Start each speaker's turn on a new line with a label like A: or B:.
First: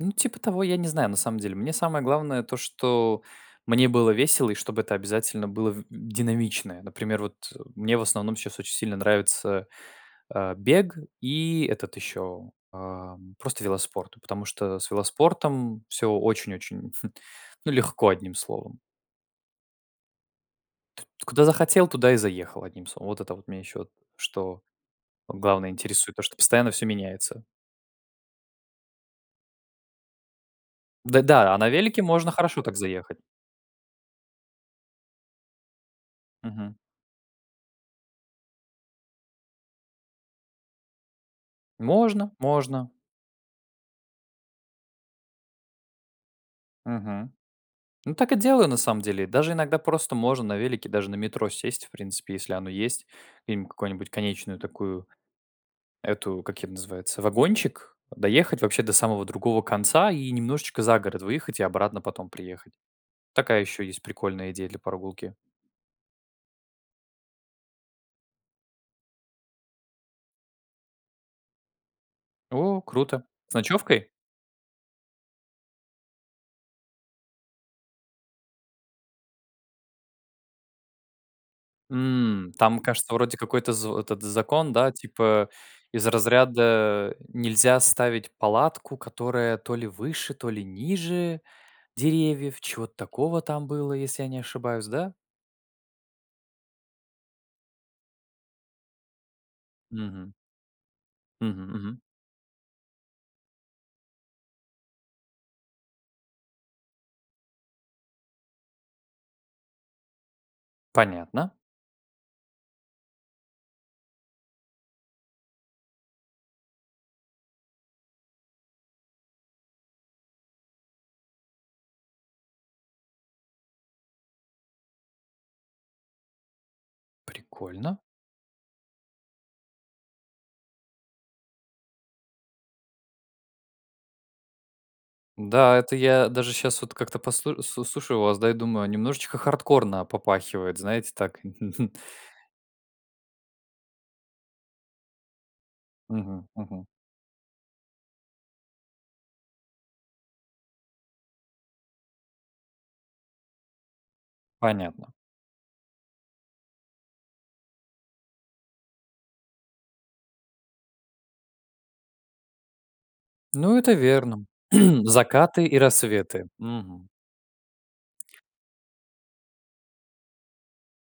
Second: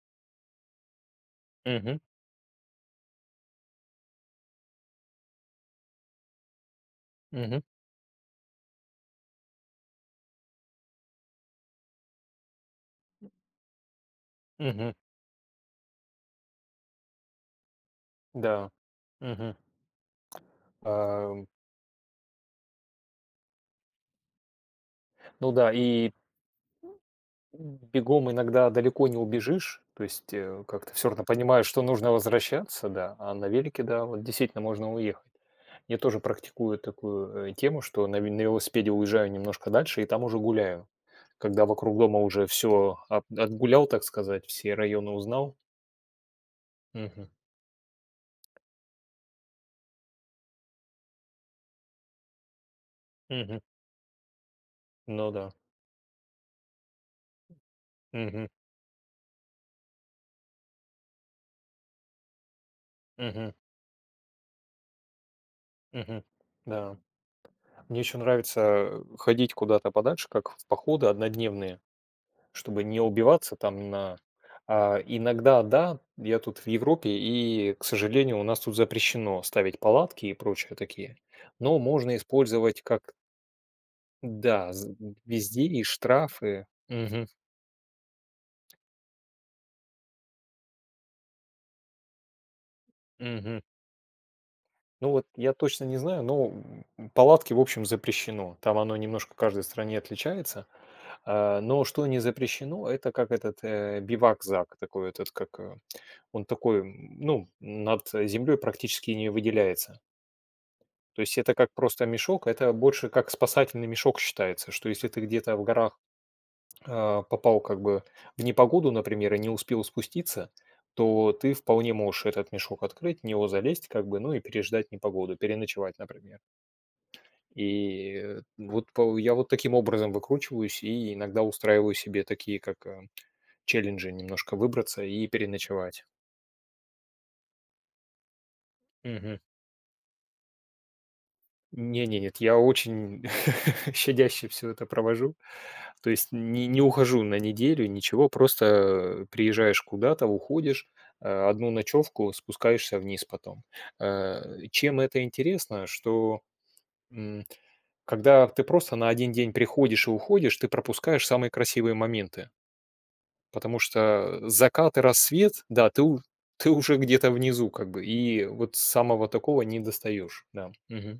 A: Ну типа того, я не знаю, на самом деле. Мне
B: Мгм.
A: самое главное то, что мне было весело и чтобы это обязательно было в динамичное. Например, вот, э,
B: Мгм.
A: мне в основном сейчас очень сильно нравится, а, бег и этот еще, а, просто велоспорт, потому что с
B: Мгм.
A: велоспортом всё очень-очень, ну легко, одним
B: Да.
A: словом.
B: Мгм.
A: Т куда
B: Ам.
A: захотел, туда и заехал, одним словом. Вот это вот меня еще что
B: Ну
A: главное
B: да, и
A: интересует, то, что постоянно всё меняется.
B: М, бегом иногда далеко не убежишь, то есть, э, как-то всё
A: Д
B: равно
A: да, а
B: понимаешь,
A: на
B: что
A: велике
B: нужно
A: можно хорошо так
B: возвращаться, да,
A: заехать.
B: а на велике, да, вот действительно можно уехать. Я тоже
A: Мгм.
B: практикую такую, э, тему, что на ве на велосипеде уезжаю немножко дальше и там уже гуляю. Когда вокруг дома
A: Можно,
B: уже
A: можно.
B: всё от отгулял, так сказать, все районы узнал. Мгм.
A: Мгм. Ну, так и делаю на самом деле. Даже иногда просто можно на велике, даже на метро сесть, в принципе, если оно есть.
B: Мгм.
A: Где-нибудь какое-нибудь конечную такую
B: Ну да.
A: эту как это ее называется, вагончик,
B: Мгм.
A: доехать вообще до самого другого конца и немножечко за город выехать и обратно потом приехать.
B: Мгм.
A: Такая еще есть прикольная идея для прогулки.
B: Мгм. Да. Мне еще нравится, э, ходить куда-то подальше, как в походы однодневные,
A: О,
B: чтобы не
A: круто. С
B: убиваться там
A: ночевкой?
B: на а иногда, да, я тут в Европе, и, к сожалению, у нас тут запрещено ставить палатки и прочие такие. Но можно
A: М. Там,
B: использовать как
A: кажется, вроде какой-то з этот
B: Да
A: закон, да,
B: з
A: типа
B: везде и
A: из
B: штрафы.
A: разряда
B: Мгм.
A: нельзя ставить палатку, которая то ли выше, то ли ниже деревьев, чего-то такого
B: Мгм.
A: там было, если я не ошибаюсь,
B: Ну
A: да?
B: вот я точно не знаю, но, м, палатки, в общем, запрещено. Там оно немножко в каждой стране
A: Мгм.
B: отличается.
A: Мгм,
B: А, но
A: мгм.
B: что не запрещено, это как этот, э, бивакзак. Такой этот как, э, он такой, м, ну, над, э, землей практически не выделяется. То есть
A: Понятно.
B: это как просто мешок, это больше как спасательный мешок считается, что если ты где-то в горах, а, попал как бы в непогоду, например, и не успел спуститься, то ты вполне можешь этот мешок открыть, в него залезть как бы, ну и переждать непогоду, переночевать например.
A: Прикольно.
B: И, э, вот пол я вот таким образом выкручиваюсь и иногда устраиваю себе такие как, э, челленджи немножко выбраться и
A: Да, это
B: переночевать.
A: я даже сейчас вот как-то посл слу слушаю вас, да и думаю, немножечко
B: Мгм.
A: хардкорно попахивает. Знаете так?
B: Не не нет, я очень щадяще всё это провожу. То есть
A: Мгм,
B: не не
A: мгм.
B: ухожу на неделю, ничего. Просто, а, приезжаешь куда-то, уходишь, а, 1 ночевку, спускаешься вниз потом. Э, чем
A: Понятно.
B: это интересно, что, м, когда ты просто на 1 день приходишь и уходишь, ты пропускаешь самые красивые моменты.
A: Ну
B: Потому
A: это
B: что
A: верно.
B: закат и
A: Закаты
B: рассвет,
A: и
B: да, ты у
A: рассветы.
B: ты уже
A: Мгм.
B: где-то внизу как бы, и вот самого такого не достаешь. Да, мгм.